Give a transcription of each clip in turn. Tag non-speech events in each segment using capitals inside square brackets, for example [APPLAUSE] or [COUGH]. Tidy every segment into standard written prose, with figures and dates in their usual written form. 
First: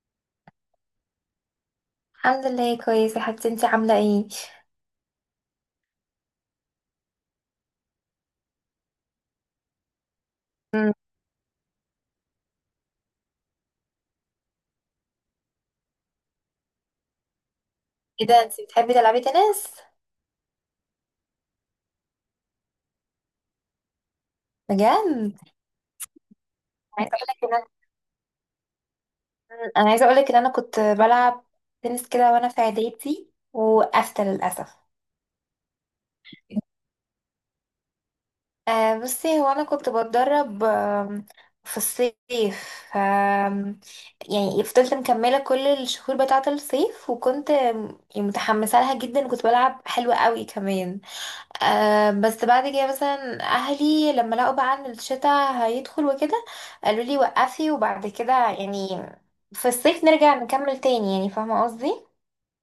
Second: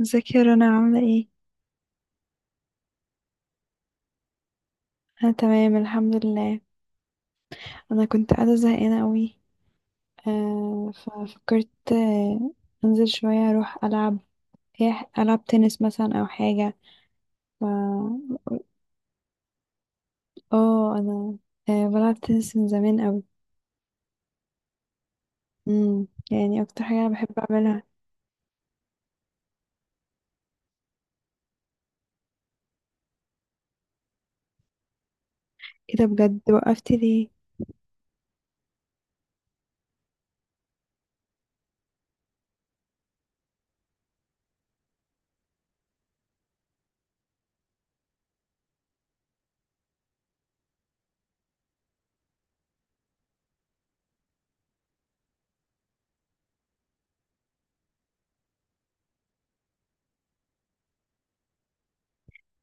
ازيك يا رنا؟ عاملة ايه؟ الحمد لله كويسة يا حبيبتي، انتي عاملة ايه؟ انا تمام الحمد لله. انا كنت قاعدة زهقانة قوي. آه مم. ففكرت آه انزل شوية اروح العب. العب تنس مثلا او حاجة. ف... ايه ده، انتي بتحبي تلعبي تنس؟ اه انا بلعب تنس من زمان قوي. بجد؟ يعني اكتر حاجة انا عايزة بحب اقولك ان انا اعملها. انا عايزة اقولك ان انا كنت بلعب تنس كده وانا في اعدادي، وقفت للأسف. ايه ده، بجد وقفتي ليه؟ بصي، هو انا كنت بتدرب في الصيف، يعني فضلت مكملة كل الشهور بتاعة الصيف، وكنت متحمسة لها جدا، وكنت بلعب حلوة قوي كمان. بس بعد كده مثلا اهلي لما لقوا بقى ان الشتاء هيدخل وكده، قالوا لي وقفي، وبعد كده يعني في الصيف نرجع نكمل تاني، يعني فاهمه قصدي.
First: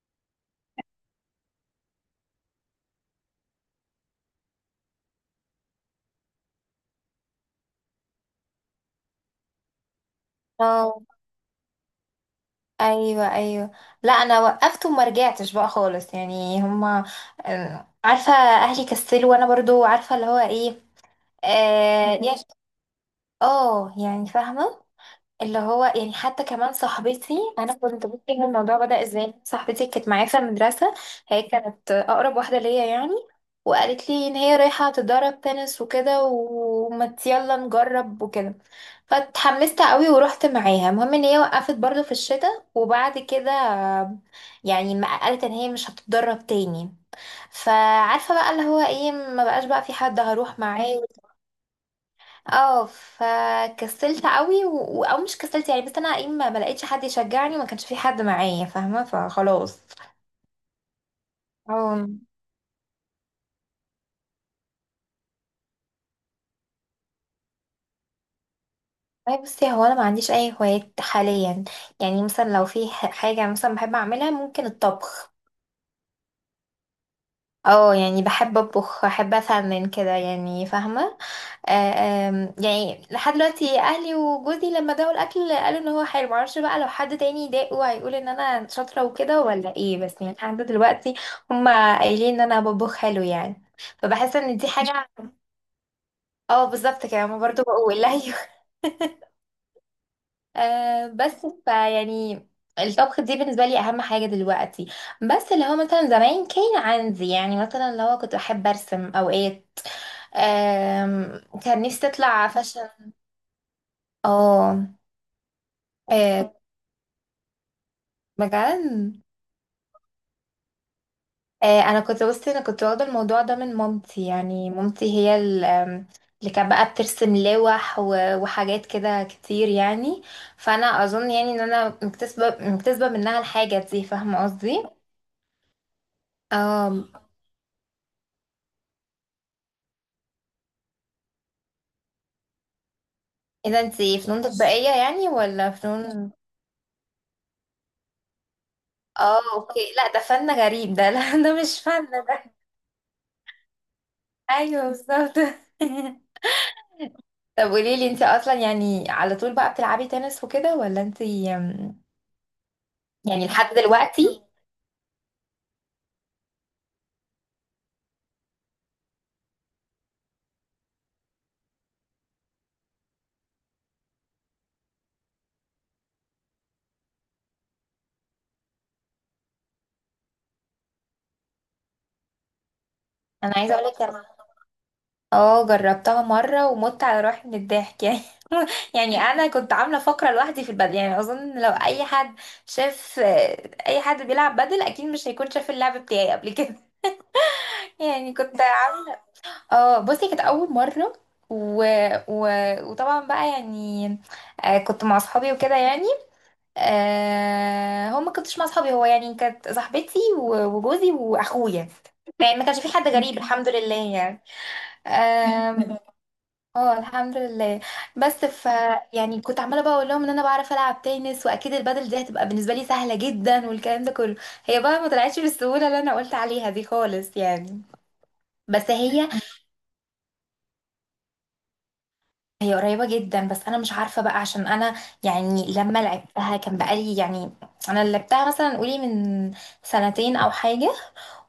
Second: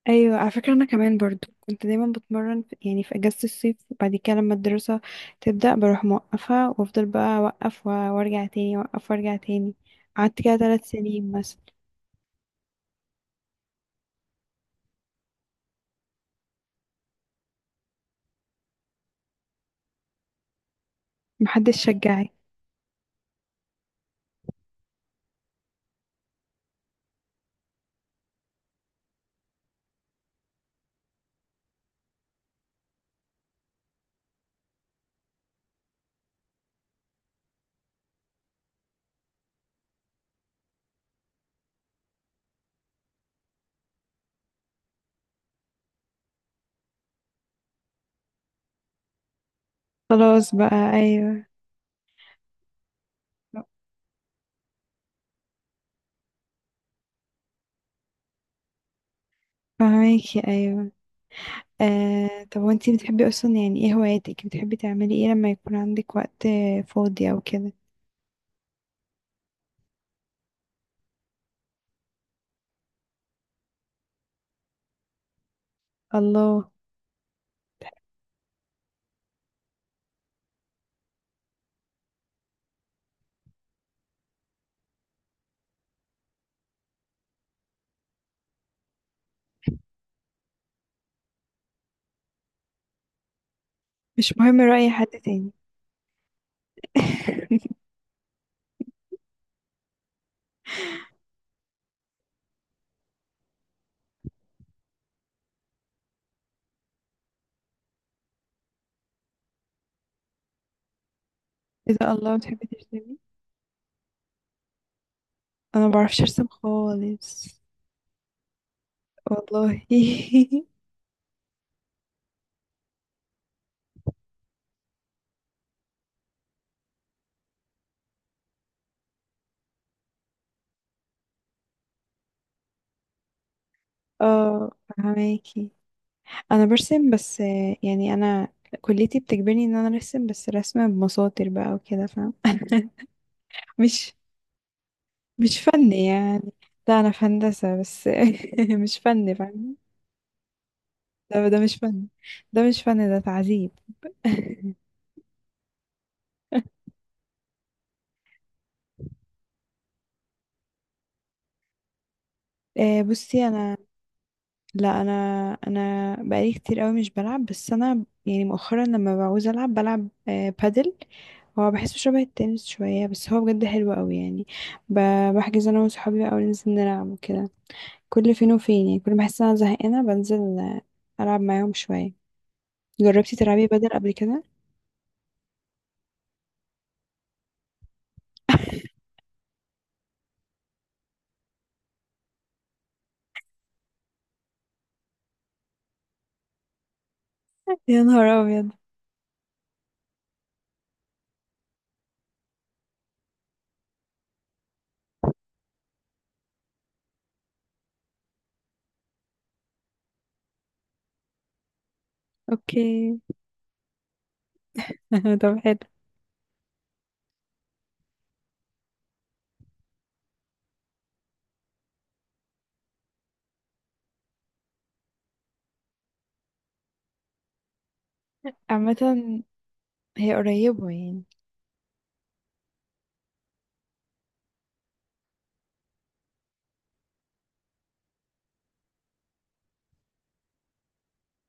ايوه، على فكره انا كمان برضو كنت دايما بتمرن في، يعني في اجازه الصيف، وبعد كده لما الدراسه تبدا بروح موقفه وافضل بقى اوقف و- وارجع تاني، اوقف وارجع تاني. قعدت كده ثلاث اه، سنين مثلا. ايوه ايوه. لا انا وقفت وما رجعتش بقى خالص، يعني هما عارفه اهلي كسلوا، وانا برضو عارفه اللي هو ايه. محدش اه شجعي. يا- يعني فاهمه اللي هو يعني، حتى كمان صاحبتي. انا كنت بصي ان الموضوع بدأ ازاي، صاحبتي كانت معايا في المدرسة، هي كانت اقرب واحدة ليا يعني، وقالت لي ان هي رايحة تتدرب تنس وكده، وما يلا نجرب وكده. فاتحمست قوي ورحت معاها. المهم ان هي وقفت برضو في الشتاء، وبعد كده يعني ما قالت ان هي مش هتتدرب تاني. فعارفة بقى اللي هو ايه، ما بقاش بقى في حد خلاص هروح بقى، معاه. ايوه. اه، فكسلت قوي او مش كسلت يعني، بس انا ايه، ما لقيتش حد يشجعني، ما كانش في حد معايا، فاهمه، فخلاص. فهماكي، ايوه. اه. طب، وانتي بتحبي اصلا؟ يعني ايه هواياتك؟ بتحبي تعملي ايه لما يكون عندك وقت فاضي او كده؟ أي بصي، هو انا ما عنديش اي هوايات حاليا. يعني مثلا لو في حاجه مثلا بحب اعملها، ممكن الطبخ. الله. اه يعني بحب اطبخ، احب افنن كده، يعني فاهمه. آه، آم، يعني لحد دلوقتي اهلي وجوزي لما داقوا الاكل قالوا ان هو حلو. معرفش بقى لو حد تاني داقه هيقول ان انا شاطره وكده ولا ايه، بس يعني لحد دلوقتي هما قايلين ان انا بطبخ حلو يعني. مش فبحس ان مهم دي رأي حد حاجه. تاني. [LAUGHS] اه بالظبط كده، هما برضه [LAUGHS] بقول. [LAUGHS] ايوه. بس فيعني الطبخ دي بالنسبه لي اهم حاجه دلوقتي. بس اللي هو مثلا زمان كان عندي يعني، مثلا اللي هو كنت بحب ارسم اوقات. كان نفسي اذا الله، اطلع بتحبي فاشن. ترسمي. اه. انا ما بعرفش ارسم آه، خالص. بجد. والله. [LAUGHS] آه انا كنت بصي، انا كنت واخده الموضوع ده من مامتي، يعني مامتي هي ال- آم، اللي كانت بقى بترسم لوح وحاجات كده كتير يعني. فانا اظن يعني ان انا مكتسبه منها الحاجه دي، فاهمه اه، قصدي. فهماكي. انا اه. برسم، بس يعني انا كليتي بتجبرني ان انا ارسم، بس رسمة بمساطر بقى وكده، فاهم؟ [LAUGHS] اذا مش، انتي فنون تطبيقيه يعني مش ولا فن فنون. يعني. لا، انا في هندسة بس. [LAUGHS] مش فن، اه فاهم؟ اوكي، لا ده فن غريب ده. [LAUGHS] لا ده ده مش مش فن. فن ده. ده مش فن، ده تعذيب. ايوه [LAUGHS] بالظبط. [LAUGHS] طب قولي لي، انتي اصلا يعني على طول بقى بتلعبي تنس وكده ولا انتي يعني بصي لحد انا، دلوقتي. لا انا بقالي كتير قوي مش بلعب، بس انا يعني مؤخرا لما بعوز العب بلعب بادل. هو بحسه شبه التنس شوية، بس هو بجد حلو قوي يعني. بحجز انا وصحابي بقى، وننزل نلعب وكده، كل فين وفين. يعني كل ما احس إن انا زهقانة بنزل العب معاهم شوية. جربتي انا تلعبي عايزه اقول بدل لك قبل انا كده؟ اه جربتها مره، ومت على روحي من الضحك يعني. [LAUGHS] يعني انا كنت عامله فقره لوحدي في البدل، يعني اظن لو اي حد شاف اي حد بيلعب بدل اكيد مش هيكون شاف اللعب بتاعي قبل كده. [LAUGHS] يا يعني نهار كنت أبيض. عامله، اه بصي كانت اول مره و... و... وطبعا بقى يعني كنت مع اصحابي وكده يعني. آه... هو ما كنتش مع اصحابي، هو يعني كانت صاحبتي وجوزي واخويا، يعني ما كانش اوكي. في حد غريب الحمد لله يعني. [LAUGHS] [LAUGHS] طب، حلو. آم، اه الحمد لله. بس ف يعني كنت عماله بقى اقول لهم ان انا بعرف العب تنس، واكيد البادل دي هتبقى بالنسبه لي سهله جدا والكلام ده كله. هي بقى ما طلعتش بالسهوله اللي انا قلت عليها دي خالص يعني. بس عامة هي، هي قريبة يعني. هي قريبه جدا، بس انا مش عارفه بقى عشان انا يعني لما لعبتها كان بقالي يعني، انا لعبتها مثلا قولي من سنتين او حاجه.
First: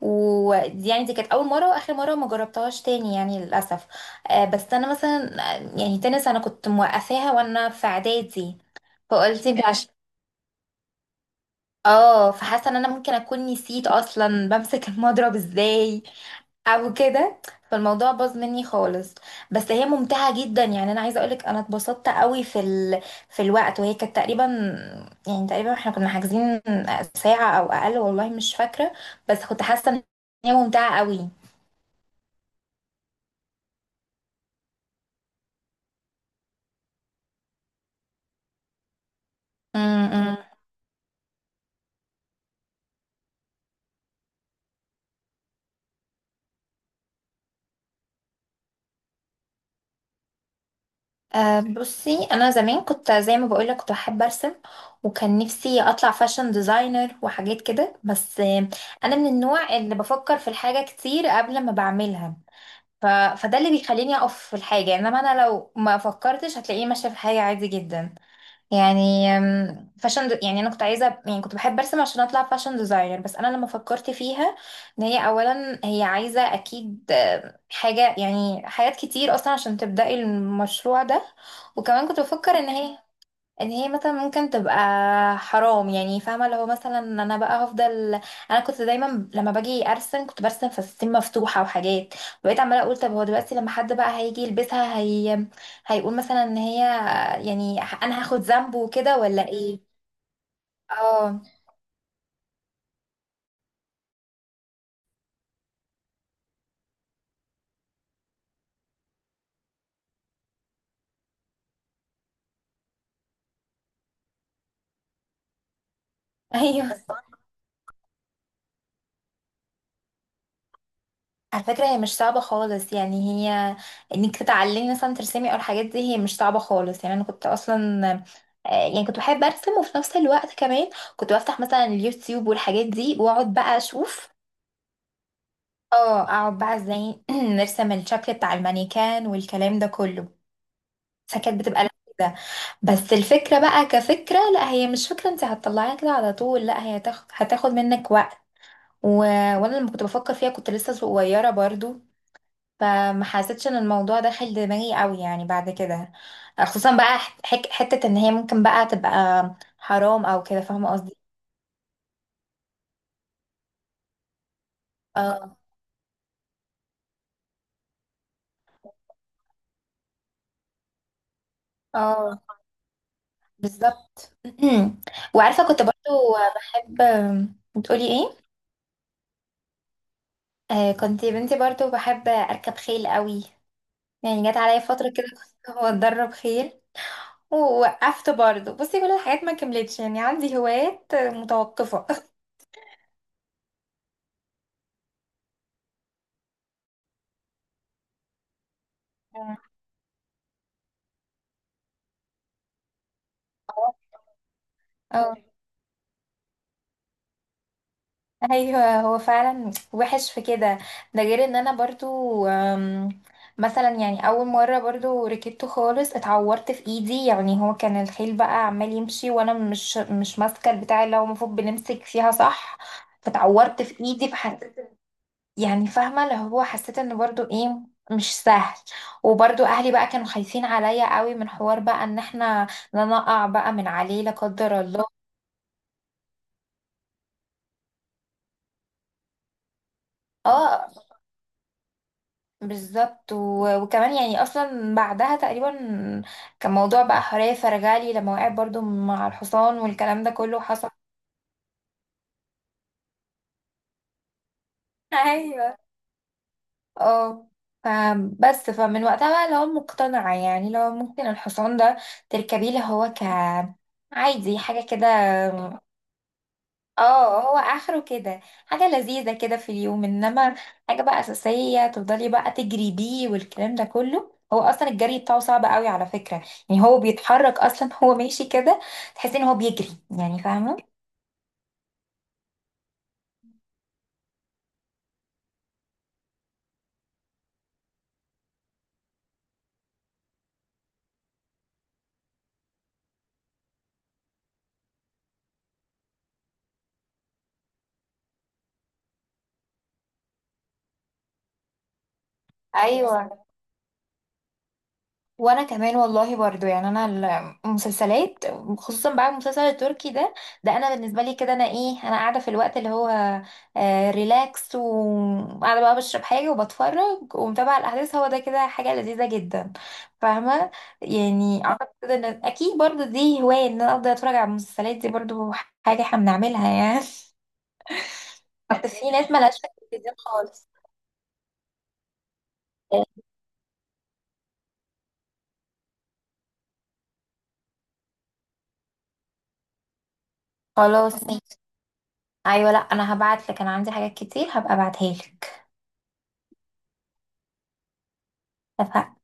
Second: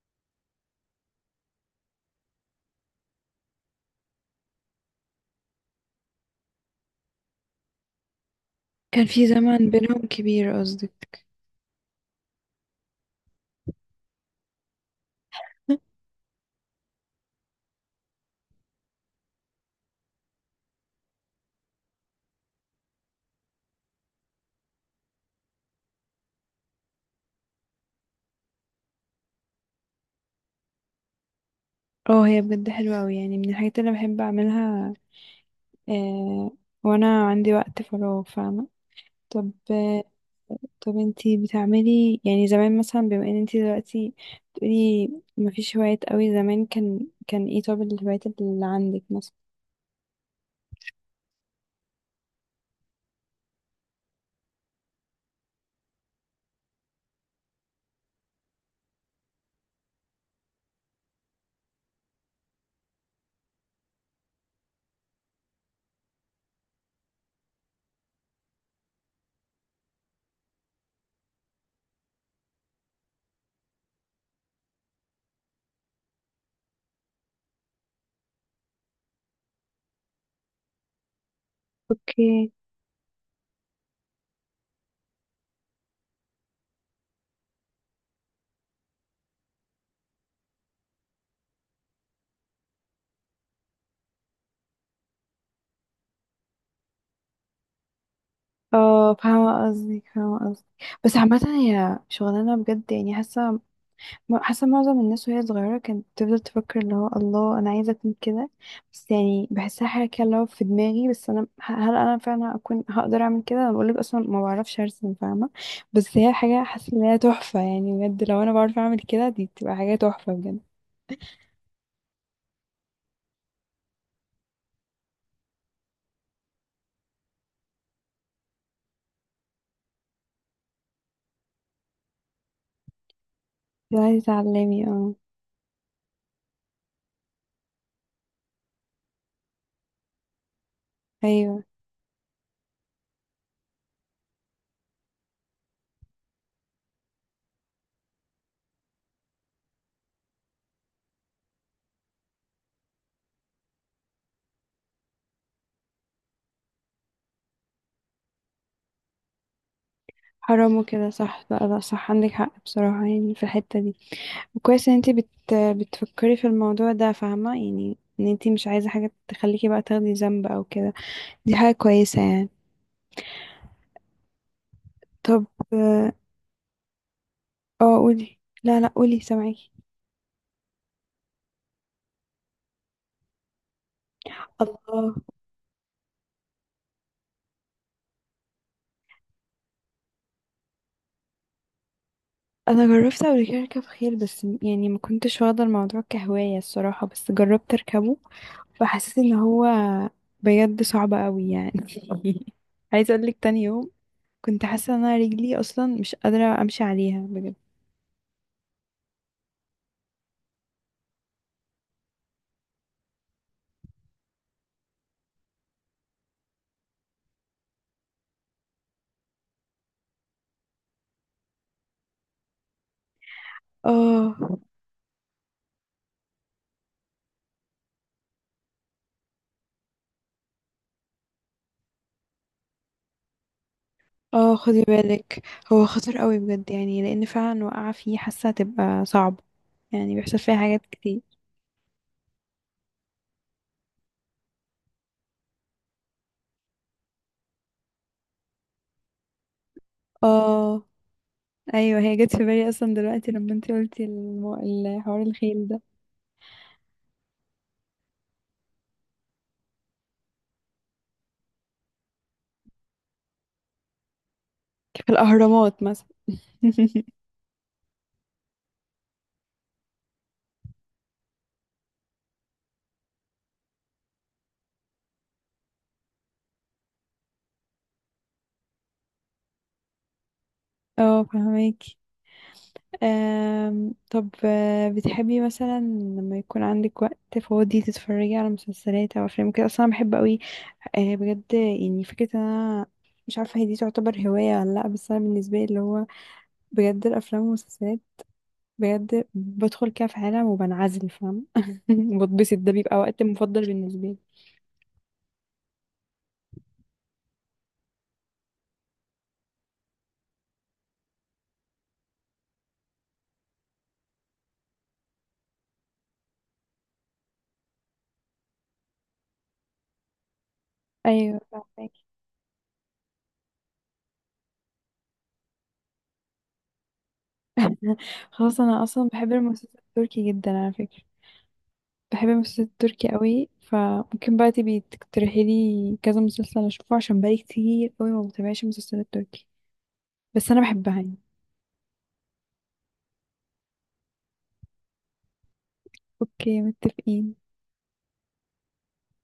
ودي يعني دي كانت اول مره واخر مره، ما جربتهاش تاني يعني للاسف. آه، بس انا مثلا آه، يعني تنس انا كنت موقفاها وانا في اعدادي. كان في فقلت مش زمن عش... بينهم كبير قصدك. [LAUGHS] اه فحاسه ان انا ممكن اكون نسيت اصلا بمسك المضرب ازاي او كده، فالموضوع باظ مني خالص. بس هي ممتعه جدا، يعني انا عايزه اقولك انا اتبسطت قوي في في الوقت. وهي كانت تقريبا، يعني تقريبا احنا كنا حاجزين ساعه او اقل والله مش فاكره، بس كنت حاسه ان هي ممتعه قوي. اه، هي بجد حلوة قوي يعني، من الحاجات اللي بحب اعملها آه وانا عندي وقت فراغ، فاهمة؟ طب، م- م. انتي بتعملي يعني زمان مثلا، بما ان انتي دلوقتي بتقولي مفيش هوايات قوي، زمان كان ايه؟ طب الهوايات اللي عندك مثلا؟ أه بصي انا زمان كنت زي ما بقولك كنت بحب ارسم، وكان نفسي اطلع فاشن ديزاينر وحاجات كده، بس آه، انا من النوع اللي بفكر في الحاجه كتير قبل ما بعملها. فده اللي بيخليني اقف في الحاجه، انما انا لو ما فكرتش هتلاقيني ماشيه في الحاجه عادي جدا. يعني يعني انا كنت عايزه، يعني كنت بحب ارسم عشان اطلع فاشن ديزاينر، بس انا لما فكرت فيها ان هي اولا هي عايزه اكيد حاجه، يعني حاجات كتير اصلا عشان تبداي المشروع ده. وكمان كنت اوكي. بفكر ان هي مثلا ممكن تبقى حرام يعني، فاهمه؟ لو مثلا انا بقى هفضل، انا كنت دايما لما باجي ارسم كنت برسم فساتين مفتوحه وحاجات. بقيت عماله اقول طب هو دلوقتي لما حد بقى هيجي يلبسها، هي هيقول مثلا ان هي يعني انا هاخد ذنبه اه، وكده ولا فاهمة ايه. قصدك، فاهمة قصدك. بس عامة اه. هي شغلانة بجد، يعني حاسة، حاسة معظم الناس وهي صغيرة كانت بتفضل تفكر اللي هو، الله، أنا عايزة أكون كده. بس يعني بحسها حاجة كده اللي هو في دماغي، بس أنا، هل أنا فعلا أكون هقدر أعمل كده؟ أنا بقولك أصلا ما بعرفش أرسم، فاهمة؟ بس هي [LAUGHS] حاجة، ايوه، حاسة إن هي تحفة يعني، بجد لو أنا بعرف أعمل كده دي بتبقى حاجة تحفة بجد. على فكرة هي مش صعبة خالص يعني. هي انك تتعلمي مثلا ترسمي او الحاجات دي، هي مش صعبة خالص يعني. انا كنت اصلا آه، يعني كنت بحب ارسم، وفي نفس الوقت كمان كنت بفتح مثلا اليوتيوب والحاجات دي واقعد بقى لو عايزة اشوف. تعلمي، اه. اه، اقعد بقى ازاي [CLEARS THROAT] نرسم الشكل بتاع المانيكان والكلام ده كله. فكانت أيوه. بتبقى لذيذة. بس الفكرة بقى كفكرة، لا هي مش فكرة انت هتطلعيها كده على طول، لا هي هتاخد منك وقت. و... وانا لما كنت بفكر فيها كنت لسه صغيرة برضو، فما حسيتش ان الموضوع داخل دماغي قوي يعني بعد كده. خصوصا بقى حت- حك حتة ان هي ممكن بقى تبقى حرام او كده، حرام فاهمة وكده، قصدي؟ صح. لا لا، صح عندك حق بصراحة يعني في الحتة دي. وكويس إن انتي اه. بتفكري في الموضوع ده، فاهمة؟ يعني إن انتي مش عايزة حاجة تخليكي بقى تاخدي ذنب أو كده. دي حاجة كويسة اه يعني. بالظبط. [CLEARS THROAT] طب. وعارفة كنت اه. برضو بحب، بتقولي ايه؟ قولي. لا لا، قولي، سامعاكي. آه كنت يا بنتي برضو بحب اركب خيل قوي. يعني جت عليا فترة الله. كده كنت [LAUGHS] بتدرب خيل. ووقفت برضو، بصي كل الحاجات ما كملتش يعني، عندي هوايات متوقفة. [LAUGHS] انا جربت قبل كده اركب خيل، بس يعني ما كنتش واخده الموضوع كهوايه الصراحه، بس جربت اركبه فحسيت ان هو بجد صعب قوي يعني. [LAUGHS] عايزه اقول لك، تاني يوم كنت حاسه ان انا اه رجلي اصلا مش قادره امشي عليها بجد. ايوه، هو فعلا وحش في كده. ده غير ان انا برضو مثلا يعني اول مره برضو ركبته خالص اتعورت في ايدي، يعني هو كان الخيل بقى عمال يمشي وانا مش ماسكه البتاع اللي هو المفروض بنمسك فيها صح، فتعورت في ايدي. اه. فحسيت يعني فاهمه اللي هو، حسيت ان برضو ايه، مش سهل. وبرضو اهلي بقى كانوا خايفين عليا قوي من حوار بقى ان احنا لا نقع بقى من عليه لا اه قدر خدي الله. بالك، هو خطر قوي بجد يعني، لان فعلا وقع فيه حاسه هتبقى صعبه، يعني بيحصل فيها حاجات اه كتير. بالظبط، وكمان يعني اصلا بعدها تقريبا كان موضوع بقى حرية فرغالي لما وقعت برضو مع الحصان والكلام ده كله اه. حصل. ايوه، هي جت في بالي اصلا دلوقتي لما انت قلتي [LAUGHS] الحوار الخيل ايوه. ده، اه فبس فمن وقتها بقى اللي هو مقتنعة يعني، لو ممكن الحصان ده تركبيه اللي هو ك عادي حاجة كده. في الاهرامات مثلا. [LAUGHS] اه، هو اخره كده حاجة لذيذة كده في اليوم، انما حاجة بقى اساسية تفضلي بقى تجري بيه والكلام ده كله، هو اصلا الجري بتاعه صعب قوي على فكرة. يعني هو بيتحرك اصلا [LAUGHS] هو ماشي كده تحسي ان هو بيجري، يعني فاهمة؟ اه، فهماكي. طب، بتحبي مثلا لما يكون عندك وقت فاضي تتفرجي على مسلسلات او افلام كده؟ اصلا أنا بحب قوي. أه بجد، يعني فكره ان انا مش عارفه هي دي تعتبر هوايه ولا لا، بس انا بالنسبه لي اللي هو بجد الافلام والمسلسلات، بجد بدخل كده في عالم وبنعزل، فاهم؟ [LAUGHS] بتبسط، ده بيبقى وقت ايوه، مفضل بالنسبه لي. وانا كمان والله برضو يعني انا المسلسلات، خصوصا بقى المسلسل التركي ده. ده انا بالنسبه لي كده، انا ايه، انا قاعده في الوقت اللي هو آه ريلاكس، وقاعده بقى بشرب حاجه وبتفرج ومتابعه الاحداث، هو ده كده حاجه لذيذه جدا فاهمه. ايوه، يعني اعتقد فهماكي. كده ان اكيد برضو دي هوايه، ان انا افضل اتفرج على المسلسلات دي برضو حاجه احنا بنعملها يعني. خلاص، انا [LAUGHS] بس اصلا في ناس بحب ملهاش في المسلسل التلفزيون التركي جدا خالص. على فكرة. بحب المسلسل التركي قوي، فممكن بقى تبي تقترحي لي كذا مسلسل اشوفه؟ عشان بقالي كتير قوي ما بتابعش المسلسلات التركي، بس انا بحبها يعني. خلاص ماشي. ايوه لا انا هبعت لك، انا عندي حاجات كتير هبقى ابعتها لك. اوكي، متفقين. اتفقنا.